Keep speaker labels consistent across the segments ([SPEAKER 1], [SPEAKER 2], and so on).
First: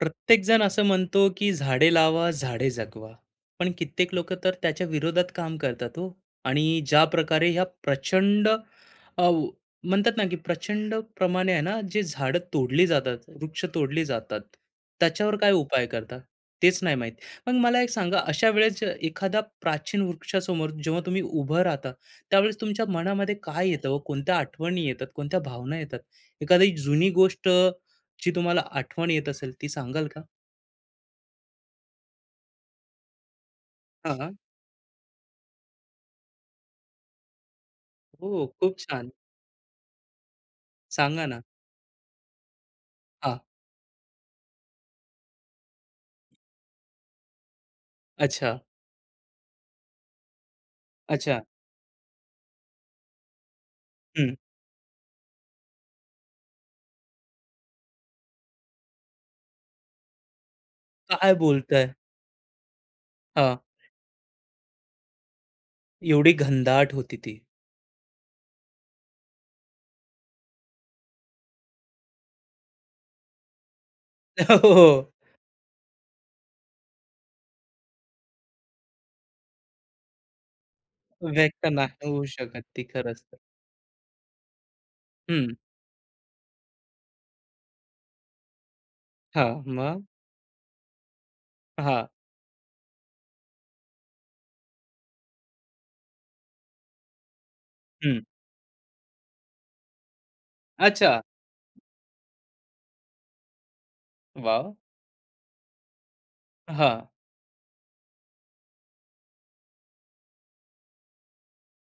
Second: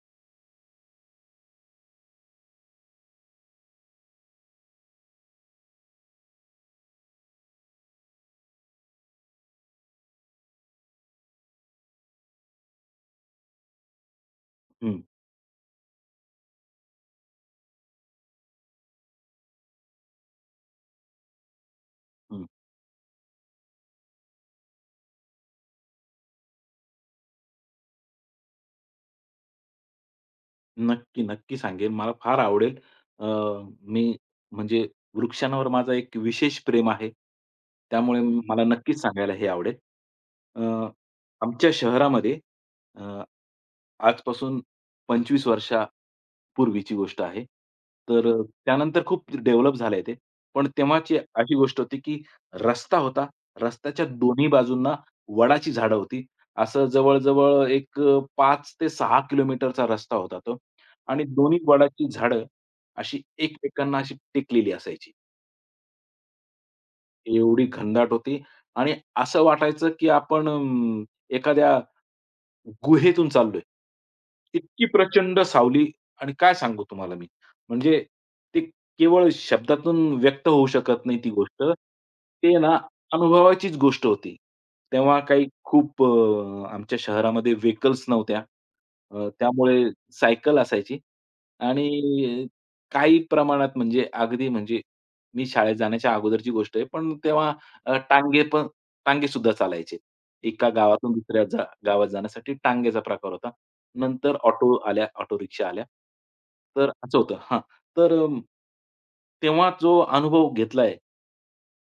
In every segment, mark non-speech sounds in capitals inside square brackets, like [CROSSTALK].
[SPEAKER 1] प्रत्येकजण असं म्हणतो की झाडे लावा झाडे जगवा पण कित्येक लोक तर त्याच्या विरोधात काम करतात हो आणि ज्या प्रकारे ह्या प्रचंड अ, व- म्हणतात ना की प्रचंड प्रमाणे आहे ना जे झाडं तोडली जातात वृक्ष तोडली जातात
[SPEAKER 2] हं,
[SPEAKER 1] त्याच्यावर काय उपाय करतात तेच नाही माहित मग मला एक सांगा अशा वेळेस एखादा प्राचीन वृक्षासमोर जेव्हा तुम्ही उभं राहता
[SPEAKER 2] हं.
[SPEAKER 1] त्यावेळेस तुमच्या मनामध्ये काय येतं व कोणत्या आठवणी येतात कोणत्या भावना येतात एखादी जुनी गोष्ट जी तुम्हाला आठवण येत असेल ती सांगाल
[SPEAKER 2] नक्की, नक्की सांगेन. मला फार आवडेल. अ,
[SPEAKER 1] हां,
[SPEAKER 2] मी
[SPEAKER 1] हां.
[SPEAKER 2] म्हणजे वृक्षांवर माझा एक विशेष प्रेम आहे. त्यामुळे
[SPEAKER 1] हो,
[SPEAKER 2] मला
[SPEAKER 1] खूप
[SPEAKER 2] नक्कीच
[SPEAKER 1] छान.
[SPEAKER 2] सांगायला हे आवडेल. अ,
[SPEAKER 1] सांगा ना?
[SPEAKER 2] आमच्या शहरामध्ये अ
[SPEAKER 1] हां.
[SPEAKER 2] आजपासून 25 वर्षापूर्वीची गोष्ट आहे. तर
[SPEAKER 1] अच्छा,
[SPEAKER 2] त्यानंतर खूप डेव्हलप झालंय ते. पण तेव्हाची
[SPEAKER 1] अच्छा.
[SPEAKER 2] अशी गोष्ट होती, की रस्ता होता. रस्त्याच्या
[SPEAKER 1] हं.
[SPEAKER 2] दोन्ही बाजूंना वडाची झाडं होती. असं जवळ-जवळ एक 5 ते 6 किलोमीटरचा रस्ता होता तो आणि
[SPEAKER 1] काय
[SPEAKER 2] दोन्ही
[SPEAKER 1] बोलताय?
[SPEAKER 2] वडाची झाडं अशी
[SPEAKER 1] हां.
[SPEAKER 2] एकमेकांना अशी टेकलेली असायची.
[SPEAKER 1] एवढी घनदाट होती ती.
[SPEAKER 2] एवढी घनदाट होती आणि असं वाटायचं, की आपण एखाद्या गुहेतून चाललोय.
[SPEAKER 1] हो,
[SPEAKER 2] इतकी
[SPEAKER 1] हो.
[SPEAKER 2] प्रचंड सावली आणि काय सांगू तुम्हाला मी. म्हणजे ते केवळ शब्दातून व्यक्त होऊ शकत नाही
[SPEAKER 1] हो.
[SPEAKER 2] ती गोष्ट.
[SPEAKER 1] व्यक्त नाही होऊ
[SPEAKER 2] ते
[SPEAKER 1] शकत
[SPEAKER 2] ना
[SPEAKER 1] ती खरंच तर.
[SPEAKER 2] अनुभवाचीच गोष्ट होती. तेव्हा काही
[SPEAKER 1] हं.
[SPEAKER 2] खूप आमच्या शहरामध्ये व्हेकल्स नव्हत्या.
[SPEAKER 1] हां.
[SPEAKER 2] त्यामुळे
[SPEAKER 1] मग?
[SPEAKER 2] सायकल असायची
[SPEAKER 1] हां.
[SPEAKER 2] आणि काही प्रमाणात म्हणजे अगदी म्हणजे मी शाळेत जाण्याच्या अगोदरची गोष्ट आहे. पण तेव्हा
[SPEAKER 1] हं.
[SPEAKER 2] टांगे पण टांगे सुद्धा चालायचे. एका गावातून
[SPEAKER 1] अच्छा.
[SPEAKER 2] दुसऱ्या गावात जाण्यासाठी टांग्याचा प्रकार होता. नंतर
[SPEAKER 1] वॉव!
[SPEAKER 2] ऑटो आल्या, ऑटो रिक्षा आल्या. तर
[SPEAKER 1] हां,
[SPEAKER 2] असं होतं हां. तर तेव्हा जो अनुभव घेतलाय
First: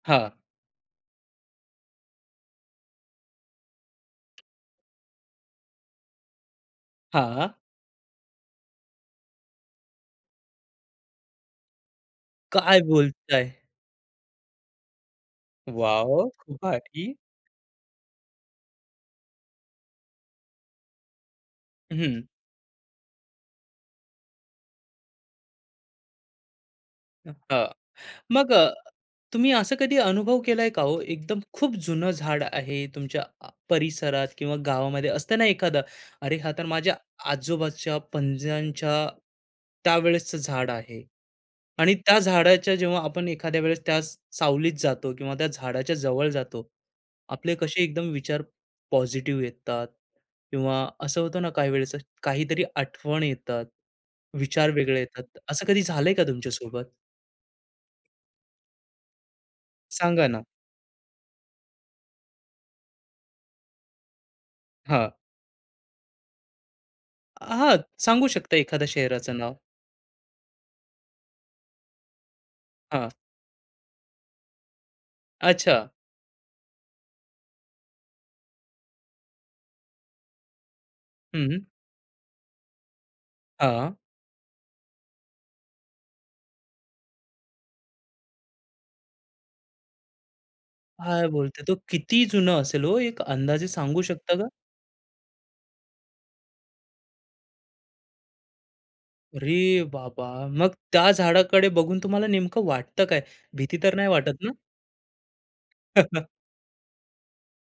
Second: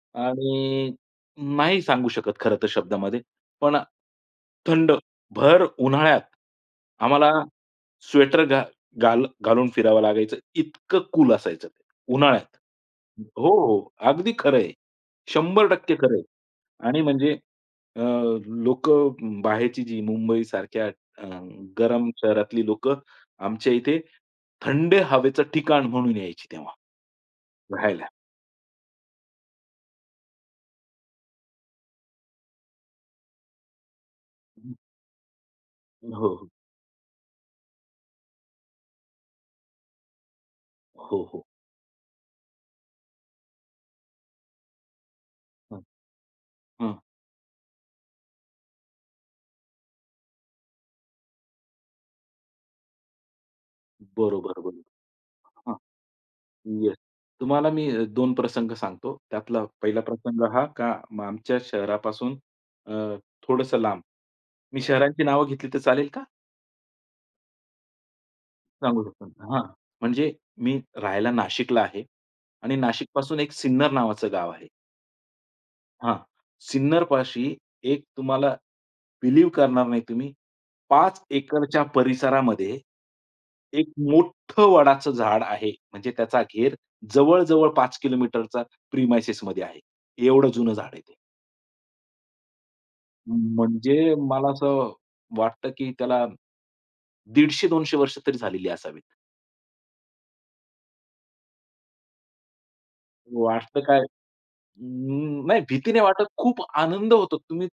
[SPEAKER 1] हां,
[SPEAKER 2] आणि नाही सांगू शकत खरं तर शब्दामध्ये. पण थंड, भर उन्हाळ्यात आम्हाला
[SPEAKER 1] हां.
[SPEAKER 2] स्वेटर घा घाल घालून फिरावं लागायचं. इतकं कूल असायचं ते उन्हाळ्यात.
[SPEAKER 1] काय
[SPEAKER 2] हो,
[SPEAKER 1] बोलताय?
[SPEAKER 2] हो. अगदी खरं आहे. 100% खरं आहे.
[SPEAKER 1] वॉव! खूप
[SPEAKER 2] आणि
[SPEAKER 1] भारी.
[SPEAKER 2] म्हणजे अ, लोकं बाहेरची जी मुंबईसारख्या गरम
[SPEAKER 1] हं.
[SPEAKER 2] शहरातली लोकं आमच्या इथे थंड हवेचं ठिकाण म्हणून यायची तेव्हा
[SPEAKER 1] हां.
[SPEAKER 2] राहायला.
[SPEAKER 1] मग तुम्ही असं कधी अनुभव केलाय का हो? एकदम खूप जुनं झाड आहे तुमच्या परिसरात किंवा गावामध्ये असतं ना एखादं
[SPEAKER 2] हो,
[SPEAKER 1] अरे
[SPEAKER 2] हो.
[SPEAKER 1] हा तर माझ्या आजोबाच्या पंजांच्या त्यावेळेसचं झाड आहे
[SPEAKER 2] हो, हो.
[SPEAKER 1] आणि त्या झाडाच्या जेव्हा आपण एखाद्या वेळेस त्या सावलीत जातो किंवा त्या
[SPEAKER 2] हं,
[SPEAKER 1] झाडाच्या जवळ जातो
[SPEAKER 2] हं.
[SPEAKER 1] आपले कसे एकदम विचार पॉझिटिव्ह येतात किंवा असं होतं ना काही वेळेस काहीतरी आठवण येतात
[SPEAKER 2] बरोबर,
[SPEAKER 1] विचार वेगळे येतात असं
[SPEAKER 2] बरोबर.
[SPEAKER 1] कधी झालंय का तुमच्यासोबत
[SPEAKER 2] येस. तुम्हाला मी 2 प्रसंग सांगतो. त्यातला पहिला
[SPEAKER 1] सांगा ना
[SPEAKER 2] प्रसंग हा का म आमच्या शहरापासून अ, थोडंसं लांब. मी
[SPEAKER 1] हा
[SPEAKER 2] शहरांची नावं घेतली तर चालेल का?
[SPEAKER 1] हां, सांगू शकता एखाद्या
[SPEAKER 2] सांगू शकतो.
[SPEAKER 1] शहराचं
[SPEAKER 2] ना.
[SPEAKER 1] नाव?
[SPEAKER 2] हां. म्हणजे मी राहायला नाशिकला आहे आणि
[SPEAKER 1] हां,
[SPEAKER 2] नाशिकपासून एक सिन्नर नावाचं गाव आहे.
[SPEAKER 1] अच्छा.
[SPEAKER 2] हां. सिन्नर पाशी एक तुम्हाला बिलीव करणार नाही तुम्ही, 5
[SPEAKER 1] हं.
[SPEAKER 2] एकरच्या परिसरामध्ये एक
[SPEAKER 1] हां.
[SPEAKER 2] मोठं वडाचं झाड आहे. म्हणजे त्याचा घेर जवळ-जवळ 5 किलोमीटरचा प्रिमाइसेसमध्ये आहे. एवढं जुनं झाड आहे ते.
[SPEAKER 1] काय बोलतोय? तो किती जुना असेल हो? एक अंदाजे सांगू
[SPEAKER 2] म्हणजे
[SPEAKER 1] शकता का?
[SPEAKER 2] मला असं वाटतं, की त्याला 150-200 वर्ष तरी झालेली असावीत.
[SPEAKER 1] अरे बाबा! मग त्या झाडाकडे बघून तुम्हाला नेमकं वाटतं काय? भीती
[SPEAKER 2] वाटतं
[SPEAKER 1] तर
[SPEAKER 2] काय
[SPEAKER 1] नाही वाटत ना?
[SPEAKER 2] नाही भीती नाही वाटत,
[SPEAKER 1] [LAUGHS]
[SPEAKER 2] खूप आनंद होतो. तुम्ही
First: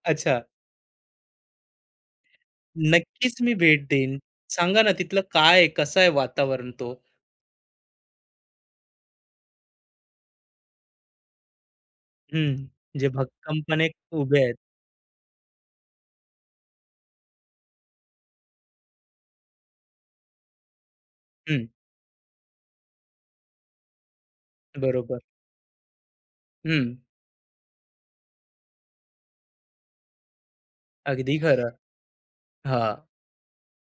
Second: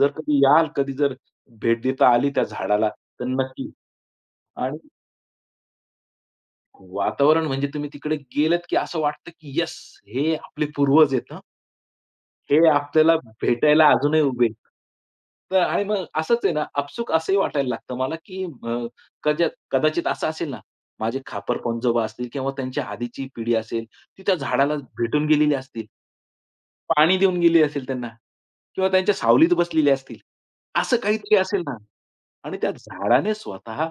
[SPEAKER 2] जर
[SPEAKER 1] अच्छा.
[SPEAKER 2] कधी याल, कधी जर भेट देता आली त्या झाडाला, तर
[SPEAKER 1] नक्कीच मी
[SPEAKER 2] नक्की.
[SPEAKER 1] भेट देईन.
[SPEAKER 2] आणि
[SPEAKER 1] सांगा ना तिथलं काय आहे? कसं आहे वातावरण तो?
[SPEAKER 2] वातावरण म्हणजे तुम्ही तिकडे गेलत की असं वाटतं, की यस, हे आपले पूर्वज आहेत हं.
[SPEAKER 1] हं,
[SPEAKER 2] हे
[SPEAKER 1] जे
[SPEAKER 2] आपल्याला
[SPEAKER 1] भक्कमपणे
[SPEAKER 2] भेटायला अजूनही
[SPEAKER 1] उभे
[SPEAKER 2] उभे
[SPEAKER 1] आहेत.
[SPEAKER 2] आहेत. तर आणि मग असंच आहे ना, आपसूक असंही वाटायला लागतं मला, की कदाचित असं असेल ना, माझे खापर
[SPEAKER 1] हं,
[SPEAKER 2] पंजोबा असतील किंवा त्यांच्या आधीची पिढी असेल, ती त्या झाडाला
[SPEAKER 1] बरोबर.
[SPEAKER 2] भेटून गेलेली असतील.
[SPEAKER 1] हं,
[SPEAKER 2] पाणी देऊन गेली असेल त्यांना किंवा त्यांच्या सावलीत बसलेले असतील. असं
[SPEAKER 1] अगदी
[SPEAKER 2] काहीतरी असेल
[SPEAKER 1] खरं.
[SPEAKER 2] ना आणि त्या
[SPEAKER 1] हां.
[SPEAKER 2] झाडाने स्वतः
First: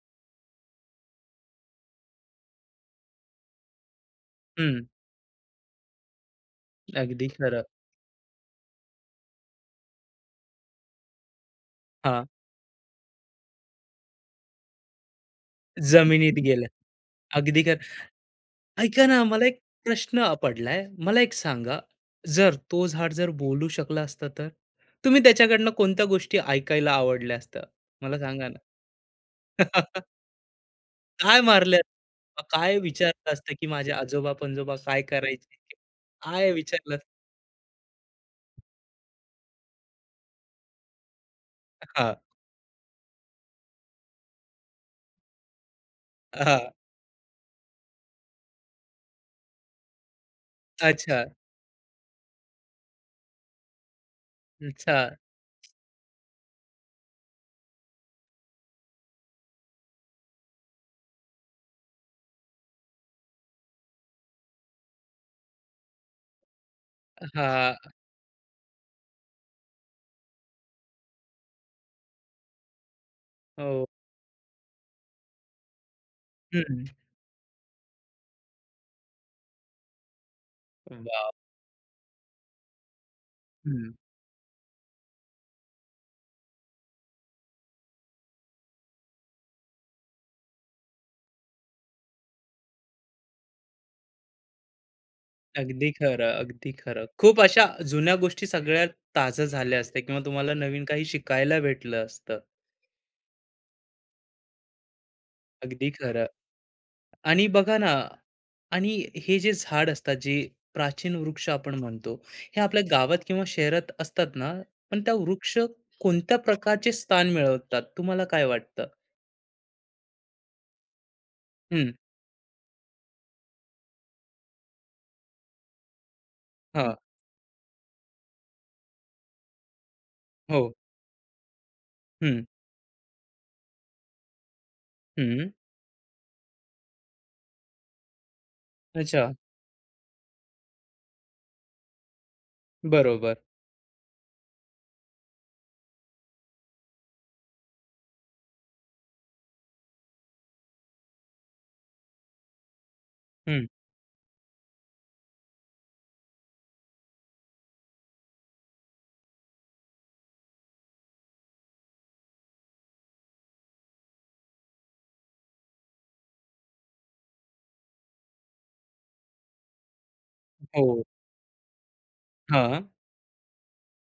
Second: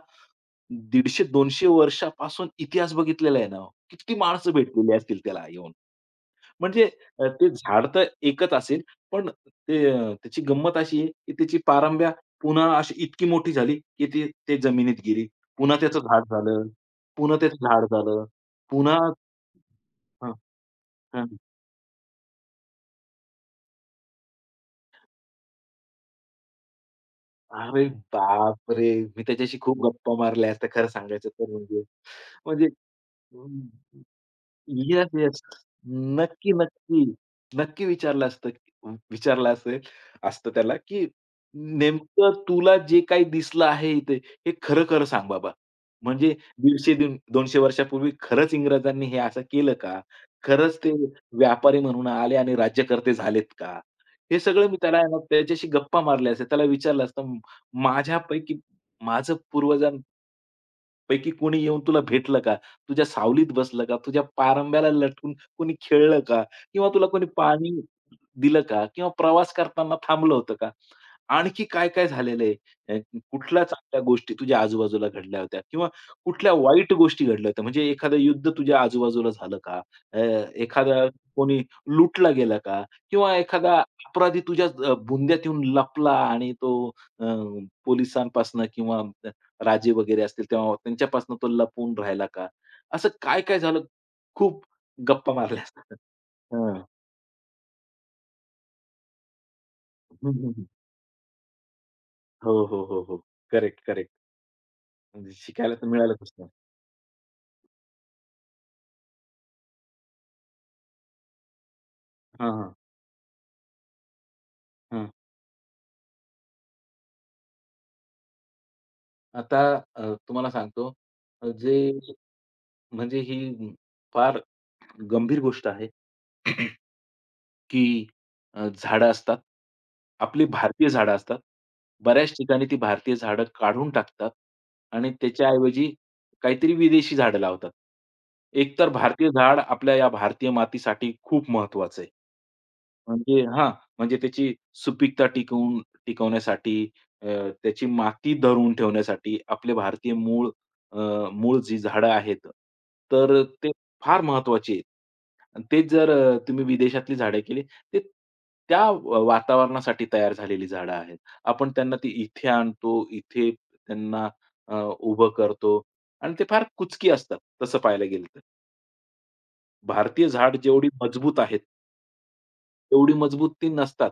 [SPEAKER 2] 150-200 वर्षापासून इतिहास बघितलेला आहे ना हो. किती माणसं
[SPEAKER 1] हं,
[SPEAKER 2] भेटलेली असतील त्याला येऊन. म्हणजे
[SPEAKER 1] अगदी
[SPEAKER 2] ते
[SPEAKER 1] खरं.
[SPEAKER 2] झाड तर एकच असेल, पण त्याची गंमत अशी आहे, की त्याची पारंब्या
[SPEAKER 1] हां,
[SPEAKER 2] पुन्हा अशी इतकी मोठी झाली, की ती ते जमिनीत गेली. पुन्हा त्याचं झाड
[SPEAKER 1] जमिनीत गेलं.
[SPEAKER 2] झालं, पुन्हा
[SPEAKER 1] अगदी
[SPEAKER 2] त्याचं झाड
[SPEAKER 1] खरं.
[SPEAKER 2] झालं, पुन्हा
[SPEAKER 1] ऐका ना, मला एक प्रश्न
[SPEAKER 2] हं,
[SPEAKER 1] पडलाय. मला
[SPEAKER 2] हं.
[SPEAKER 1] एक सांगा, जर तो झाड जर बोलू शकला असता तर? तुम्ही त्याच्याकडनं कोणत्या गोष्टी ऐकायला आवडल्या असत्या?
[SPEAKER 2] अरे
[SPEAKER 1] मला सांगा ना.
[SPEAKER 2] बापरे! मी त्याच्याशी खूप गप्पा
[SPEAKER 1] [LAUGHS]
[SPEAKER 2] मारल्या असत्या खरं सांगायचं
[SPEAKER 1] काय
[SPEAKER 2] तर
[SPEAKER 1] मारल्या
[SPEAKER 2] म्हणजे. म्हणजे
[SPEAKER 1] काय विचारलं असतं, की माझे आजोबा-पणजोबा काय
[SPEAKER 2] येस, येस.
[SPEAKER 1] करायचे? काय
[SPEAKER 2] नक्की,
[SPEAKER 1] विचारलं
[SPEAKER 2] नक्की. नक्की विचारलं असतं विचारलं असेल असतं त्याला, की
[SPEAKER 1] हां,
[SPEAKER 2] "नेमकं तुला जे काही दिसलं आहे इथे, हे खरं-खरं सांग बाबा. म्हणजे
[SPEAKER 1] हां.
[SPEAKER 2] 150-200 वर्षापूर्वी खरंच इंग्रजांनी हे असं केलं का? खरंच ते
[SPEAKER 1] अच्छा,
[SPEAKER 2] व्यापारी म्हणून आले आणि राज्यकर्ते झालेत का?" हे सगळं मी
[SPEAKER 1] अच्छा.
[SPEAKER 2] त्याला आहे ना, त्याच्याशी गप्पा मारल्या असत्या. त्याला विचारलं असतं, माझ्यापैकी माझं पूर्वजां पैकी कोणी येऊन तुला भेटलं का? तुझ्या सावलीत बसलं का? तुझ्या पारंब्याला लटकून कोणी खेळलं का? किंवा तुला कोणी
[SPEAKER 1] हां,
[SPEAKER 2] पाणी दिलं का? किंवा प्रवास करताना थांबलं होतं का? आणखी काय-काय झालेलं आहे? अ, कुठल्या
[SPEAKER 1] हो.
[SPEAKER 2] चांगल्या गोष्टी तुझ्या आजूबाजूला घडल्या होत्या किंवा कुठल्या
[SPEAKER 1] हं.
[SPEAKER 2] वाईट गोष्टी घडल्या होत्या? म्हणजे एखादं युद्ध तुझ्या आजूबाजूला झालं का? अ, एखादा
[SPEAKER 1] वॉव!
[SPEAKER 2] कोणी लुटला गेला का? किंवा एखादा
[SPEAKER 1] हं.
[SPEAKER 2] अपराधी तुझ्या बुंद्यात येऊन लपला आणि तो अ, पोलिसांपासनं किंवा राजे वगैरे असतील तेव्हा त्यांच्यापासून तो लपून राहिला का? असं काय-काय झालं खूप गप्पा मारल्या
[SPEAKER 1] अगदी
[SPEAKER 2] असतात. हां.
[SPEAKER 1] खरं, अगदी
[SPEAKER 2] [LAUGHS]
[SPEAKER 1] खरं. खूप अशा जुन्या गोष्टी सगळ्या ताज्या झाल्या असत्या किंवा
[SPEAKER 2] हं,
[SPEAKER 1] तुम्हाला
[SPEAKER 2] हं, हं.
[SPEAKER 1] नवीन काही शिकायला भेटलं असतं.
[SPEAKER 2] हो, हो, हो, हो. Correct, correct. म्हणजे शिकायला तर
[SPEAKER 1] अगदी खरं.
[SPEAKER 2] मिळालंच ना.
[SPEAKER 1] आणि बघा ना आणि हे जे झाड असतात, जे प्राचीन वृक्ष आपण म्हणतो,
[SPEAKER 2] हां,
[SPEAKER 1] हे
[SPEAKER 2] हां,
[SPEAKER 1] आपल्या गावात किंवा शहरात असतात ना, पण
[SPEAKER 2] हां.
[SPEAKER 1] त्या वृक्ष कोणत्या प्रकारचे स्थान मिळवतात, तुम्हाला काय वाटतं?
[SPEAKER 2] आता तुम्हाला सांगतो, जे
[SPEAKER 1] हं,
[SPEAKER 2] म्हणजे ही फार गंभीर गोष्ट आहे.
[SPEAKER 1] हां,
[SPEAKER 2] की झाडं असतात. आपली
[SPEAKER 1] हो,
[SPEAKER 2] भारतीय झाडं असतात. बऱ्याच
[SPEAKER 1] हं,
[SPEAKER 2] ठिकाणी ती भारतीय झाडं काढून टाकतात आणि
[SPEAKER 1] हं.
[SPEAKER 2] त्याच्याऐवजी काहीतरी विदेशी झाडं लावतात. एकतर
[SPEAKER 1] अच्छा,
[SPEAKER 2] भारतीय झाड आपल्या या भारतीय मातीसाठी खूप महत्वाचं आहे.
[SPEAKER 1] बरोबर.
[SPEAKER 2] म्हणजे हां, म्हणजे त्याची सुपीकता टिकवून टिकवण्यासाठी अ, त्याची माती धरून ठेवण्यासाठी आपले भारतीय अ, मूळ जी झाडं आहेत, तर
[SPEAKER 1] हं,
[SPEAKER 2] फार महत्वाची आहे. आणि तेच जर तुम्ही विदेशातली झाडं केली, ते त्या वातावरणासाठी तयार झालेली झाडं आहेत. आपण त्यांना ती इथे आणतो, इथे त्यांना अ, उभं करतो आणि ते फार कुचकी असतात तसं पाहायला गेलं तर. भारतीय झाड जेवढी
[SPEAKER 1] हो,
[SPEAKER 2] मजबूत आहेत,
[SPEAKER 1] हां,
[SPEAKER 2] तेवढी मजबूत ती नसतात.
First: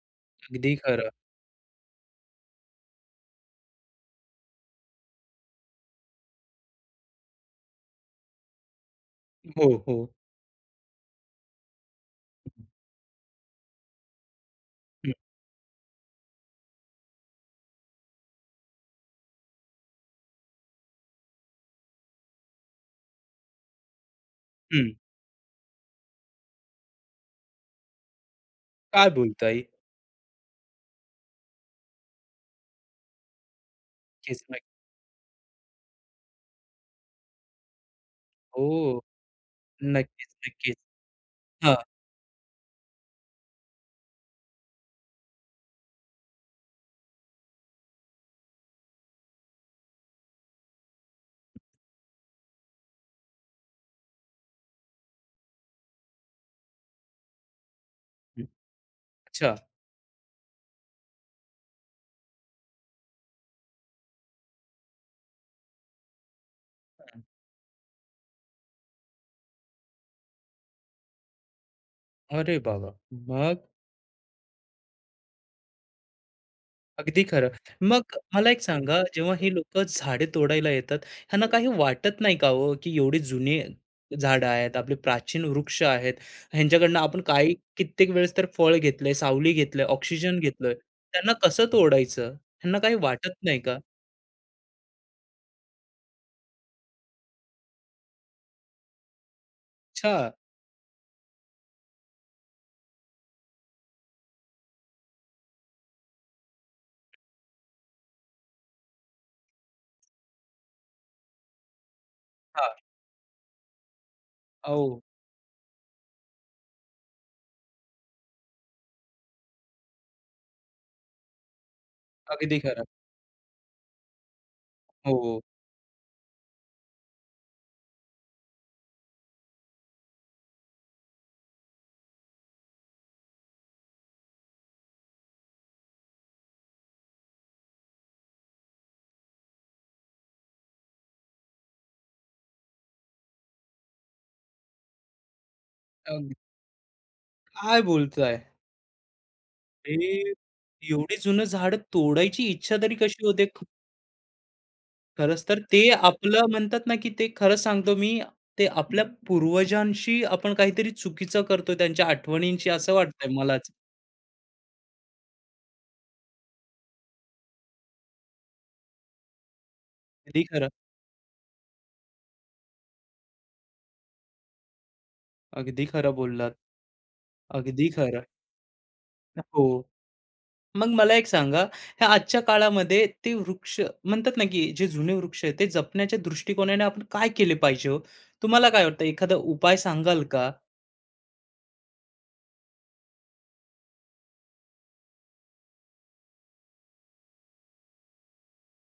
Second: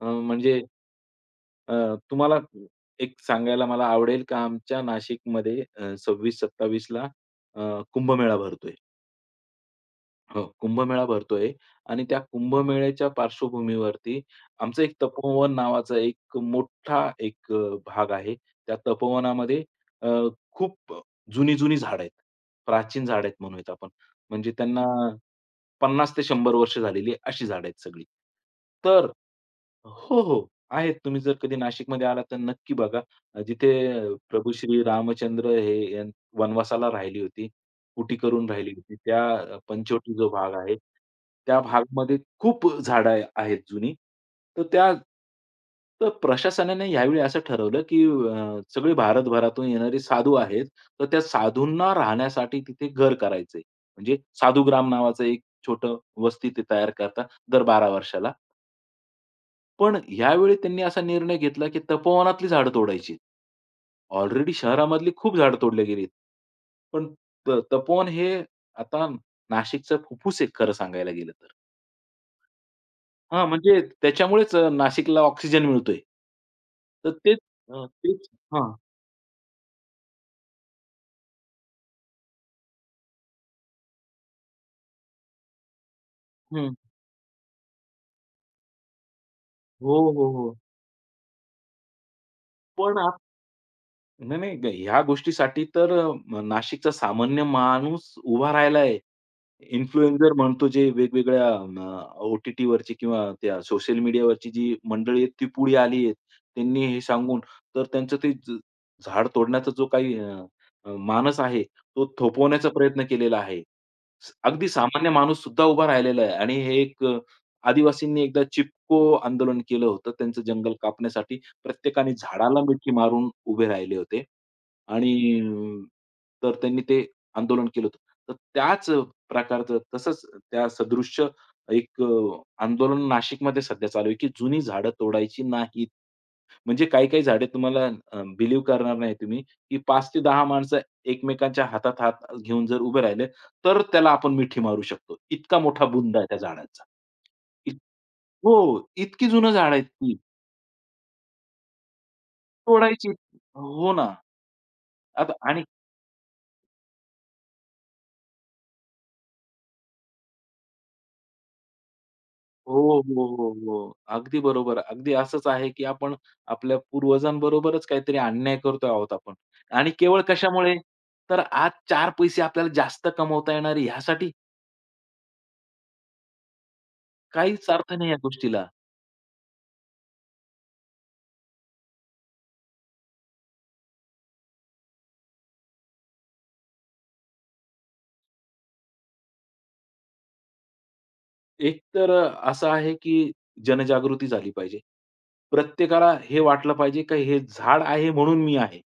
[SPEAKER 2] म्हणजे
[SPEAKER 1] अगदी खरं.
[SPEAKER 2] अ, तुम्हाला एक सांगायला मला आवडेल, का आमच्या नाशिकमध्ये 26 ला कुंभमेळा भरतोय.
[SPEAKER 1] हो, हो.
[SPEAKER 2] हो, कुंभमेळा भरतोय आणि त्या कुंभमेळ्याच्या पार्श्वभूमीवरती आमचं एक
[SPEAKER 1] हं,
[SPEAKER 2] तपोवन नावाचा एक मोठा एक भाग आहे. त्या तपोवनामध्ये अ, खूप जुनी-जुनी झाडं आहेत. प्राचीन झाडं आहेत म्हणूयात आपण. म्हणजे त्यांना
[SPEAKER 1] हं.
[SPEAKER 2] 50 ते 100 वर्ष झालेली अशी झाडं आहेत सगळी. तर
[SPEAKER 1] काय बोलताय?
[SPEAKER 2] हो, हो. आहेत. तुम्ही जर कधी नाशिकमध्ये आला तर नक्की बघा. जिथे
[SPEAKER 1] नक्कीच,
[SPEAKER 2] प्रभू
[SPEAKER 1] नक्की
[SPEAKER 2] श्री रामचंद्र हे वनवासाला राहिली होती. कुटी करून राहिली होती.
[SPEAKER 1] हो,
[SPEAKER 2] त्या पंचवटी
[SPEAKER 1] नक्कीच,
[SPEAKER 2] जो भाग
[SPEAKER 1] नक्कीच.
[SPEAKER 2] आहे, त्या
[SPEAKER 1] हां,
[SPEAKER 2] भागमध्ये खूप झाडं आहेत जुनी. तर त्या तर प्रशासनाने यावेळी असं ठरवलं, की सगळे भारतभरातून येणारे साधू आहेत, तर त्या साधूंना राहण्यासाठी तिथे घर करायचंय. म्हणजे साधूग्राम नावाचं एक छोटं वस्ती ते तयार करतात दर 12 वर्षाला.
[SPEAKER 1] अच्छा.
[SPEAKER 2] पण ह्यावेळी त्यांनी असा निर्णय घेतला, की तपोवनातली झाडं तोडायची. ऑलरेडी शहरामधली खूप झाडं तोडली गेलीत. पण तपोवन हे आता नाशिकचं फुफ्फुस आहे खरं सांगायला गेलं तर.
[SPEAKER 1] अरे बाबा!
[SPEAKER 2] हां,
[SPEAKER 1] मग?
[SPEAKER 2] म्हणजे त्याच्यामुळेच नाशिकला ऑक्सिजन मिळतोय. तर
[SPEAKER 1] अगदी
[SPEAKER 2] तेच
[SPEAKER 1] खरं.
[SPEAKER 2] अ,
[SPEAKER 1] मग
[SPEAKER 2] तेच
[SPEAKER 1] मला एक
[SPEAKER 2] हां.
[SPEAKER 1] सांगा, जेव्हा हे लोकं झाडे तोडायला येतात, ह्यांना काही वाटत नाही का हो, की एवढी जुनी झाडं आहेत, आपले प्राचीन वृक्ष आहेत,
[SPEAKER 2] हं.
[SPEAKER 1] ह्यांच्याकडनं आपण काही कित्येक वेळेस तर फळ घेतलंय, सावली घेतलंय,
[SPEAKER 2] हो, हो,
[SPEAKER 1] ऑक्सिजन
[SPEAKER 2] हो.
[SPEAKER 1] घेतलोय. त्यांना कसं तोडायचं? ह्यांना काही
[SPEAKER 2] पण
[SPEAKER 1] वाटत नाही का?
[SPEAKER 2] नाही, नाही. ह्या गोष्टीसाठी तर नाशिकचा सामान्य माणूस उभा राहिला आहे.
[SPEAKER 1] अच्छा.
[SPEAKER 2] इन्फ्लुएन्सर म्हणतो जे वेगवेगळ्या ओ-टी-टीवरची किंवा त्या सोशल मीडियावरची जी मंडळी आहेत ती पुढे आली आहेत. त्यांनी हे सांगून तर त्यांचं ते झाड तोडण्याचा जो काही अ, अ, मानस आहे तो थोपवण्याचा
[SPEAKER 1] हां.
[SPEAKER 2] प्रयत्न केलेला आहे. अगदी
[SPEAKER 1] हो.
[SPEAKER 2] सामान्य माणूस सुद्धा उभा राहिलेला आहे आणि हे एक आदिवासींनी एकदा चिपको आंदोलन केलं होतं त्यांचं जंगल कापण्यासाठी. प्रत्येकाने
[SPEAKER 1] अगदी
[SPEAKER 2] झाडाला
[SPEAKER 1] खरं.
[SPEAKER 2] मिठी मारून उभे राहिले होते. आणि
[SPEAKER 1] हो.
[SPEAKER 2] अ, तर त्यांनी ते आंदोलन केलं होतं. तर त्याच प्रकारचं तसंच त्या सदृश्य एक आंदोलन नाशिकमध्ये सध्या चालू आहे, की जुनी झाडं तोडायची नाहीत. म्हणजे काही-काही झाडे तुम्हाला बिलीव्ह करणार नाही तुम्ही, की 5 ते 10 माणसं एकमेकांच्या हातात हात घेऊन जर उभे राहिले, तर त्याला आपण मिठी मारू शकतो. इतका मोठा बुंदा आहे
[SPEAKER 1] अगदी.
[SPEAKER 2] त्या झाडांचा. इत
[SPEAKER 1] काय बोलताय?
[SPEAKER 2] हो, इतकी जुनं झाड आहेत
[SPEAKER 1] हे
[SPEAKER 2] ती.
[SPEAKER 1] एवढी जुनं झाडं तोडायची इच्छा तरी
[SPEAKER 2] तोडायची
[SPEAKER 1] कशी होते?
[SPEAKER 2] हो ना. आता
[SPEAKER 1] खरंच तर
[SPEAKER 2] आणि
[SPEAKER 1] ते आपलं म्हणतात ना, की ते खरंच सांगतो मी, ते आपल्या पूर्वजांशी आपण काहीतरी चुकीचं करतोय, त्यांच्या आठवणींशी
[SPEAKER 2] हो,
[SPEAKER 1] असं
[SPEAKER 2] हो,
[SPEAKER 1] वाटतंय
[SPEAKER 2] हो,
[SPEAKER 1] मलाच.
[SPEAKER 2] हो. अगदी बरोबर. अगदी असंच आहे, की आपण आपल्या पूर्वजांबरोबरच काहीतरी अन्याय करतो आहोत आपण. आणि केवळ
[SPEAKER 1] अगदी खरं,
[SPEAKER 2] कशामुळे? तर आज 4 पैसे आपल्याला जास्त कमवता येणार आहे ह्यासाठी
[SPEAKER 1] अगदी खरं बोललात.
[SPEAKER 2] काहीच
[SPEAKER 1] अगदी
[SPEAKER 2] अर्थ नाही या
[SPEAKER 1] खरं.
[SPEAKER 2] गोष्टीला.
[SPEAKER 1] हो. मग मला एक सांगा, ह्या आजच्या काळामध्ये ते वृक्ष म्हणतात ना, की जे जुने वृक्ष आहेत, ते जपण्याच्या दृष्टिकोनाने आपण काय केले पाहिजे हो? तुम्हाला काय वाटतं, एखादा उपाय सांगाल का?
[SPEAKER 2] एक तर असं आहे, की जनजागृती झाली पाहिजे. प्रत्येकाला हे वाटलं पाहिजे, की हे झाड आहे म्हणून मी आहे.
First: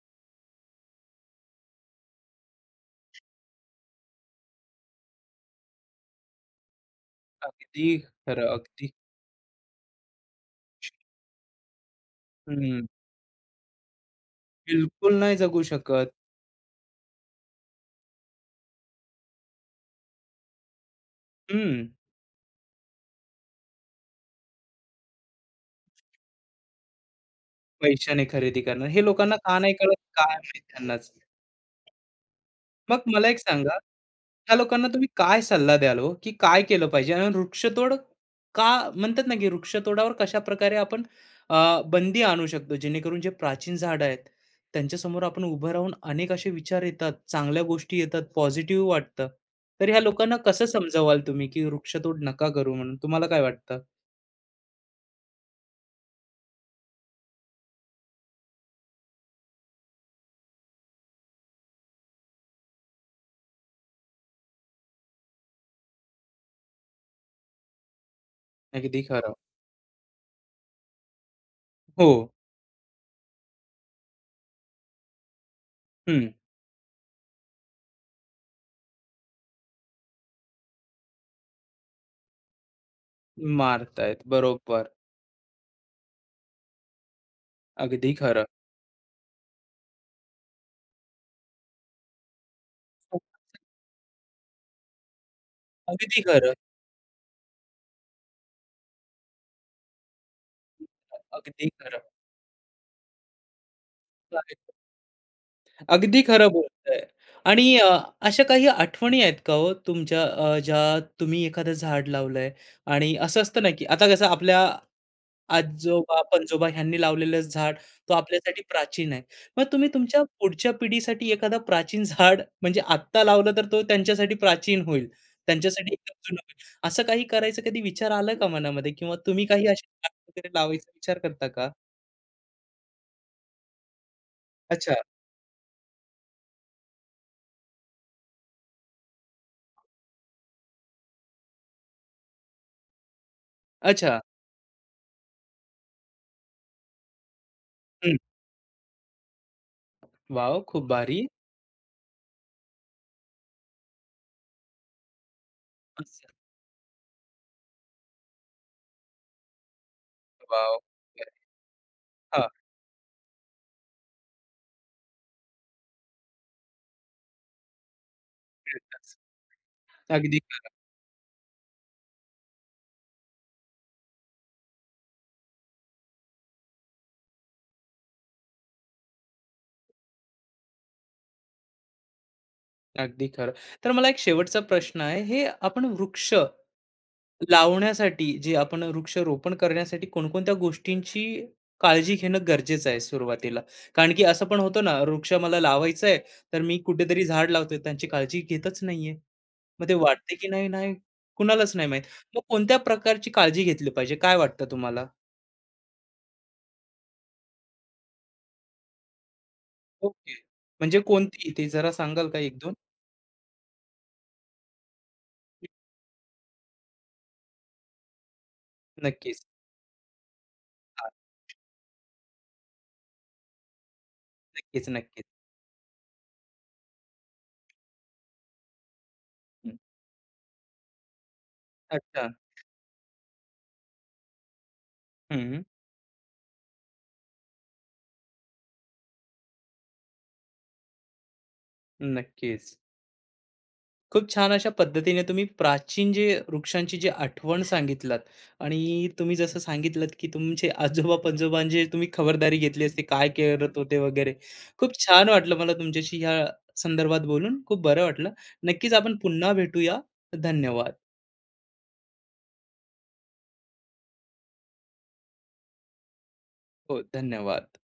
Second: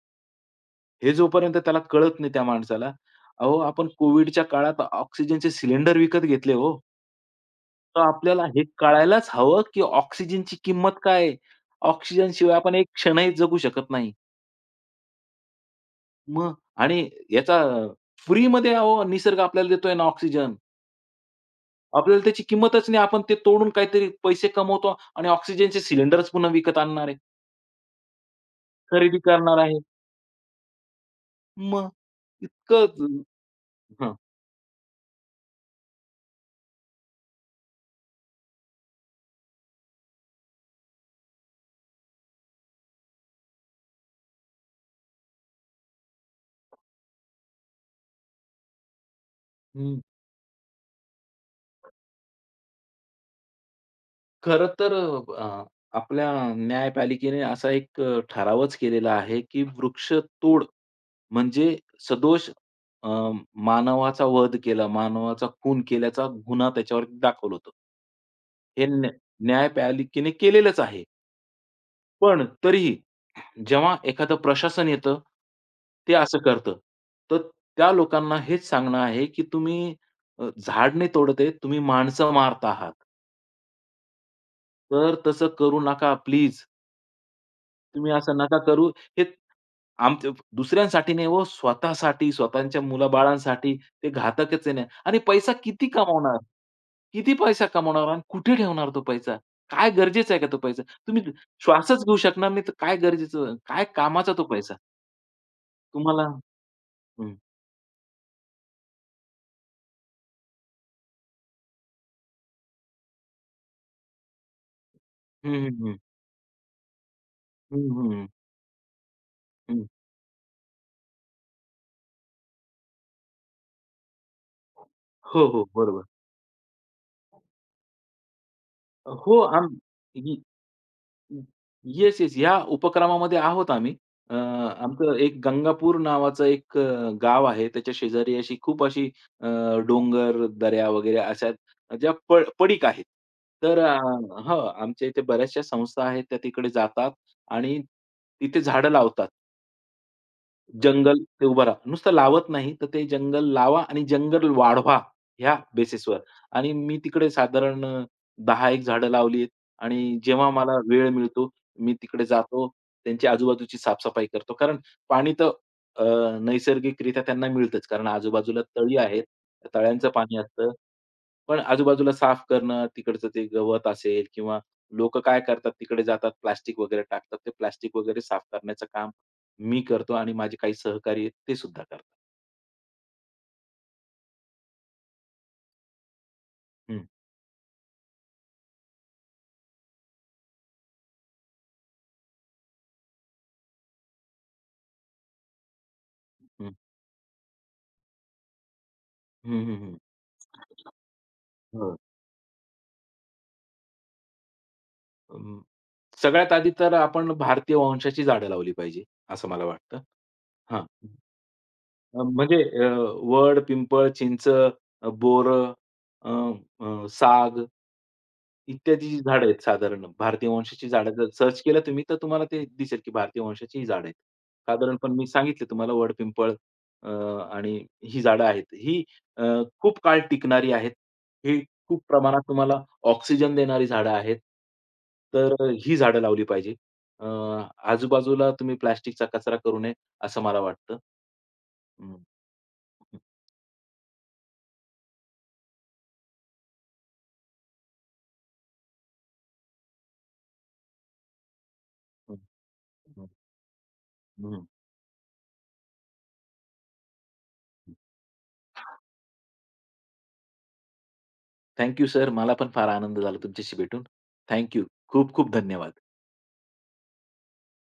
[SPEAKER 2] हे जोपर्यंत त्याला कळत नाही त्या माणसाला अहो, आपण कोव्हिडच्या काळात ऑक्सिजनचे सिलेंडर विकत घेतले हो.
[SPEAKER 1] अगदी
[SPEAKER 2] तर आपल्याला
[SPEAKER 1] खरं,
[SPEAKER 2] हे
[SPEAKER 1] अगदी.
[SPEAKER 2] कळायलाच हवं, की ऑक्सिजनची किंमत काय आहे? ऑक्सिजनशिवाय आपण
[SPEAKER 1] हं.
[SPEAKER 2] एक क्षणही जगू शकत नाही.
[SPEAKER 1] बिलकुल नाही जगू शकत.
[SPEAKER 2] मग आणि याचा फ्रीमध्ये अहो निसर्ग आपल्याला देतोय ना ऑक्सिजन.
[SPEAKER 1] हं.
[SPEAKER 2] आपल्याला त्याची किंमतच नाही. आपण ते तोडून काहीतरी पैसे कमवतो आणि ऑक्सिजनचे सिलिंडर्स पुन्हा विकत आणणार आहे,
[SPEAKER 1] पैशाने खरेदी करणं. हे
[SPEAKER 2] खरेदी
[SPEAKER 1] लोकांना का
[SPEAKER 2] करणार
[SPEAKER 1] नाही
[SPEAKER 2] आहे.
[SPEAKER 1] कळत काय माहीत त्यांनाच.
[SPEAKER 2] मग इतकं
[SPEAKER 1] मग
[SPEAKER 2] ज-
[SPEAKER 1] मला एक सांगा,
[SPEAKER 2] हं,
[SPEAKER 1] ह्या लोकांना तुम्ही काय सल्ला द्याल हो, की काय केलं पाहिजे? आणि वृक्षतोड का म्हणतात ना, की वृक्षतोडावर कशाप्रकारे आपण बंदी आणू शकतो, जेणेकरून जे प्राचीन झाडं आहेत, त्यांच्यासमोर आपण उभं राहून अनेक असे विचार येतात, चांगल्या गोष्टी येतात, पॉझिटिव्ह वाटतं. तर ह्या
[SPEAKER 2] हं.
[SPEAKER 1] लोकांना कसं समजावाल तुम्ही, की वृक्षतोड नका करू म्हणून? तुम्हाला काय वाटतं?
[SPEAKER 2] खरं तर अ, आपल्या न्यायपालिकेने असा एक ठरावच केलेला आहे, की वृक्षतोड म्हणजे सदोष अ, मानवाचा वध केला, मानवाचा खून केल्याचा गुन्हा त्याच्यावरती दाखवलं होतं. हे
[SPEAKER 1] अगदी
[SPEAKER 2] न्या
[SPEAKER 1] खरं.
[SPEAKER 2] न्यायपालिकेने केलेलंच आहे.
[SPEAKER 1] हो.
[SPEAKER 2] पण तरीही जेव्हा एखादं प्रशासन येतं, ते
[SPEAKER 1] हं.
[SPEAKER 2] असं करतं. तर त्या लोकांना हेच सांगणं आहे, की तुम्ही झाड नाही तोडत आहे, तुम्ही माणसं मारत आहात.
[SPEAKER 1] मारतायत. बरोबर.
[SPEAKER 2] तर तसं करू नका प्लीज.
[SPEAKER 1] अगदी
[SPEAKER 2] तुम्ही असं
[SPEAKER 1] खरं.
[SPEAKER 2] नका करू. हे आमच्या दुसऱ्यांसाठी नाही हो, स्वतःसाठी, स्वतःच्या मुलाबाळांसाठी ते घातकच आहे ना. आणि पैसा किती
[SPEAKER 1] अगदी
[SPEAKER 2] कमावणार?
[SPEAKER 1] खरं.
[SPEAKER 2] किती पैसा कमावणार आणि कुठे ठेवणार तो पैसा? काय गरजेचा आहे का तो पैसा? तुम्ही
[SPEAKER 1] अगदी
[SPEAKER 2] श्वासच
[SPEAKER 1] खरं.
[SPEAKER 2] घेऊ शकणार नाही तर काय गरजेचं? काय कामाचा तो
[SPEAKER 1] काय?
[SPEAKER 2] पैसा?
[SPEAKER 1] अगदी
[SPEAKER 2] तुम्हाला
[SPEAKER 1] खरं बोलताय.
[SPEAKER 2] हं.
[SPEAKER 1] आणि अशा काही आठवणी आहेत का हो तुमच्या ज्या तुम्ही एखादं झाड लावलंय आणि असं असतं ना, की आता कसं आपल्या
[SPEAKER 2] हं, हं, हं.
[SPEAKER 1] आजोबा-पणजोबा ह्यांनी लावलेलं झाड
[SPEAKER 2] हं,
[SPEAKER 1] तो
[SPEAKER 2] हं,
[SPEAKER 1] आपल्यासाठी प्राचीन आहे. मग तुम्ही तुमच्या पुढच्या पिढीसाठी एखादा प्राचीन झाड म्हणजे आत्ता लावलं तर तो त्यांच्यासाठी प्राचीन होईल.
[SPEAKER 2] हो, हो.
[SPEAKER 1] त्यांच्यासाठी
[SPEAKER 2] बरोबर.
[SPEAKER 1] एकदम जुनं होईल. असं काही करायचा कधी विचार आला का मनामध्ये किंवा
[SPEAKER 2] हो,
[SPEAKER 1] तुम्ही काही अशी झाड
[SPEAKER 2] हं.
[SPEAKER 1] वगैरे लावायचा विचार करता का?
[SPEAKER 2] Yes, yes. या उपक्रमामध्ये आहोत आम्ही.
[SPEAKER 1] अच्छा.
[SPEAKER 2] आमचं एक गंगापूर नावाचं एक गाव आहे. त्याच्या शेजारी अशी खूप अशी अ, डोंगर, दऱ्या वगैरे अशा ज्या पडीक आहेत. तर
[SPEAKER 1] अच्छा.
[SPEAKER 2] हो, आमच्या इथे बऱ्याचशा संस्था आहेत त्या तिकडे जातात आणि
[SPEAKER 1] हं.
[SPEAKER 2] तिथे झाडं लावतात.
[SPEAKER 1] वाव, खूप
[SPEAKER 2] जंगल
[SPEAKER 1] भारी.
[SPEAKER 2] ते उभं राहा. नुसतं लावत नाही, तर ते जंगल लावा आणि जंगल वाढवा ह्या बेसिसवर
[SPEAKER 1] असं.
[SPEAKER 2] आणि मी तिकडे साधारण 10-1 झाडं लावली आहेत आणि जेव्हा मला
[SPEAKER 1] वाव,
[SPEAKER 2] वेळ मिळतो, मी तिकडे
[SPEAKER 1] हां,
[SPEAKER 2] जातो. त्यांची आजूबाजूची साफसफाई करतो. कारण पाणी तर अ, नैसर्गिकरित्या त्यांना मिळतंच. कारण आजूबाजूला तळी
[SPEAKER 1] मिळतच.
[SPEAKER 2] आहेत, त्या तळ्यांचं पाणी
[SPEAKER 1] अगदी
[SPEAKER 2] असतं.
[SPEAKER 1] खरं,
[SPEAKER 2] पण आजूबाजूला साफ करणं, तिकडचं ते गवत असेल किंवा लोकं काय करतात, तिकडे जातात, प्लास्टिक वगैरे टाकतात. ते प्लास्टिक वगैरे साफ करण्याचं काम मी करतो आणि माझे काही सहकारी आहेत ते सुद्धा करतात.
[SPEAKER 1] अगदी खरं. तर मला एक शेवटचा प्रश्न आहे. हे आपण वृक्ष
[SPEAKER 2] हं,
[SPEAKER 1] लावण्यासाठी जे आपण वृक्षारोपण करण्यासाठी कोणकोणत्या गोष्टींची काळजी घेणं गरजेचं आहे सुरुवातीला? कारण की असं पण होतं ना, वृक्ष मला लावायचा आहे, तर
[SPEAKER 2] हं.
[SPEAKER 1] मी कुठेतरी झाड लावतोय, त्यांची काळजी घेतच नाहीये.
[SPEAKER 2] हं, हं,
[SPEAKER 1] मग ते
[SPEAKER 2] हं.
[SPEAKER 1] वाटते की नाही, नाही, कुणालाच नाही
[SPEAKER 2] हं.
[SPEAKER 1] माहीत. मग कोणत्या प्रकारची काळजी घेतली पाहिजे? काय वाटतं तुम्हाला?
[SPEAKER 2] अं, सगळ्यात आधी तर आपण भारतीय वंशाची झाडं लावली पाहिजे, असं मला वाटतं.
[SPEAKER 1] ओके.
[SPEAKER 2] हां.
[SPEAKER 1] म्हणजे कोणती ते जरा
[SPEAKER 2] अ,
[SPEAKER 1] सांगाल का
[SPEAKER 2] म्हणजे
[SPEAKER 1] 1-2?
[SPEAKER 2] अ, वड, पिंपळ, चिंच, बोर, साग इत्यादी जी
[SPEAKER 1] नक्कीच.
[SPEAKER 2] झाडं आहेत साधारण भारतीय वंशाची
[SPEAKER 1] हां,
[SPEAKER 2] झाडं जर सर्च केलं तुम्ही तर तुम्हाला ते दिसेल, की भारतीय वंशाची ही झाडं आहेत.
[SPEAKER 1] नक्कीच,
[SPEAKER 2] साधारणपण
[SPEAKER 1] नक्कीच.
[SPEAKER 2] मी सांगितले तुम्हाला वड, पिंपळ अ, आणि ही झाडं आहेत. ही अ,
[SPEAKER 1] हं.
[SPEAKER 2] खूप काळ टिकणारी आहेत. ही खूप
[SPEAKER 1] अच्छा.
[SPEAKER 2] प्रमाणात तुम्हाला ऑक्सिजन देणारी झाडं आहेत. तर
[SPEAKER 1] हं,
[SPEAKER 2] ही झाडं लावली पाहिजे. अ, आजूबाजूला तुम्ही प्लास्टिकचा कचरा करू नये. असं मला वाटतं. हं.
[SPEAKER 1] नक्कीच.
[SPEAKER 2] हं,
[SPEAKER 1] खूप छान अशा पद्धतीने तुम्ही प्राचीन जे वृक्षांची जी आठवण सांगितलात आणि तुम्ही जसं सांगितलंत, की तुमचे आजोबा-पंजोबांची तुम्ही खबरदारी घेतली असती,
[SPEAKER 2] हं,
[SPEAKER 1] काय करत होते वगैरे.
[SPEAKER 2] हं, हं,
[SPEAKER 1] खूप छान वाटलं मला तुमच्याशी ह्या संदर्भात बोलून. खूप
[SPEAKER 2] हं.
[SPEAKER 1] बरं वाटलं. नक्कीच आपण पुन्हा भेटूया. धन्यवाद.
[SPEAKER 2] Thank you sir. मला पण फार आनंद झाला तुमच्याशी भेटून. Thank you. खूप खूप धन्यवाद.
[SPEAKER 1] हो, धन्यवाद.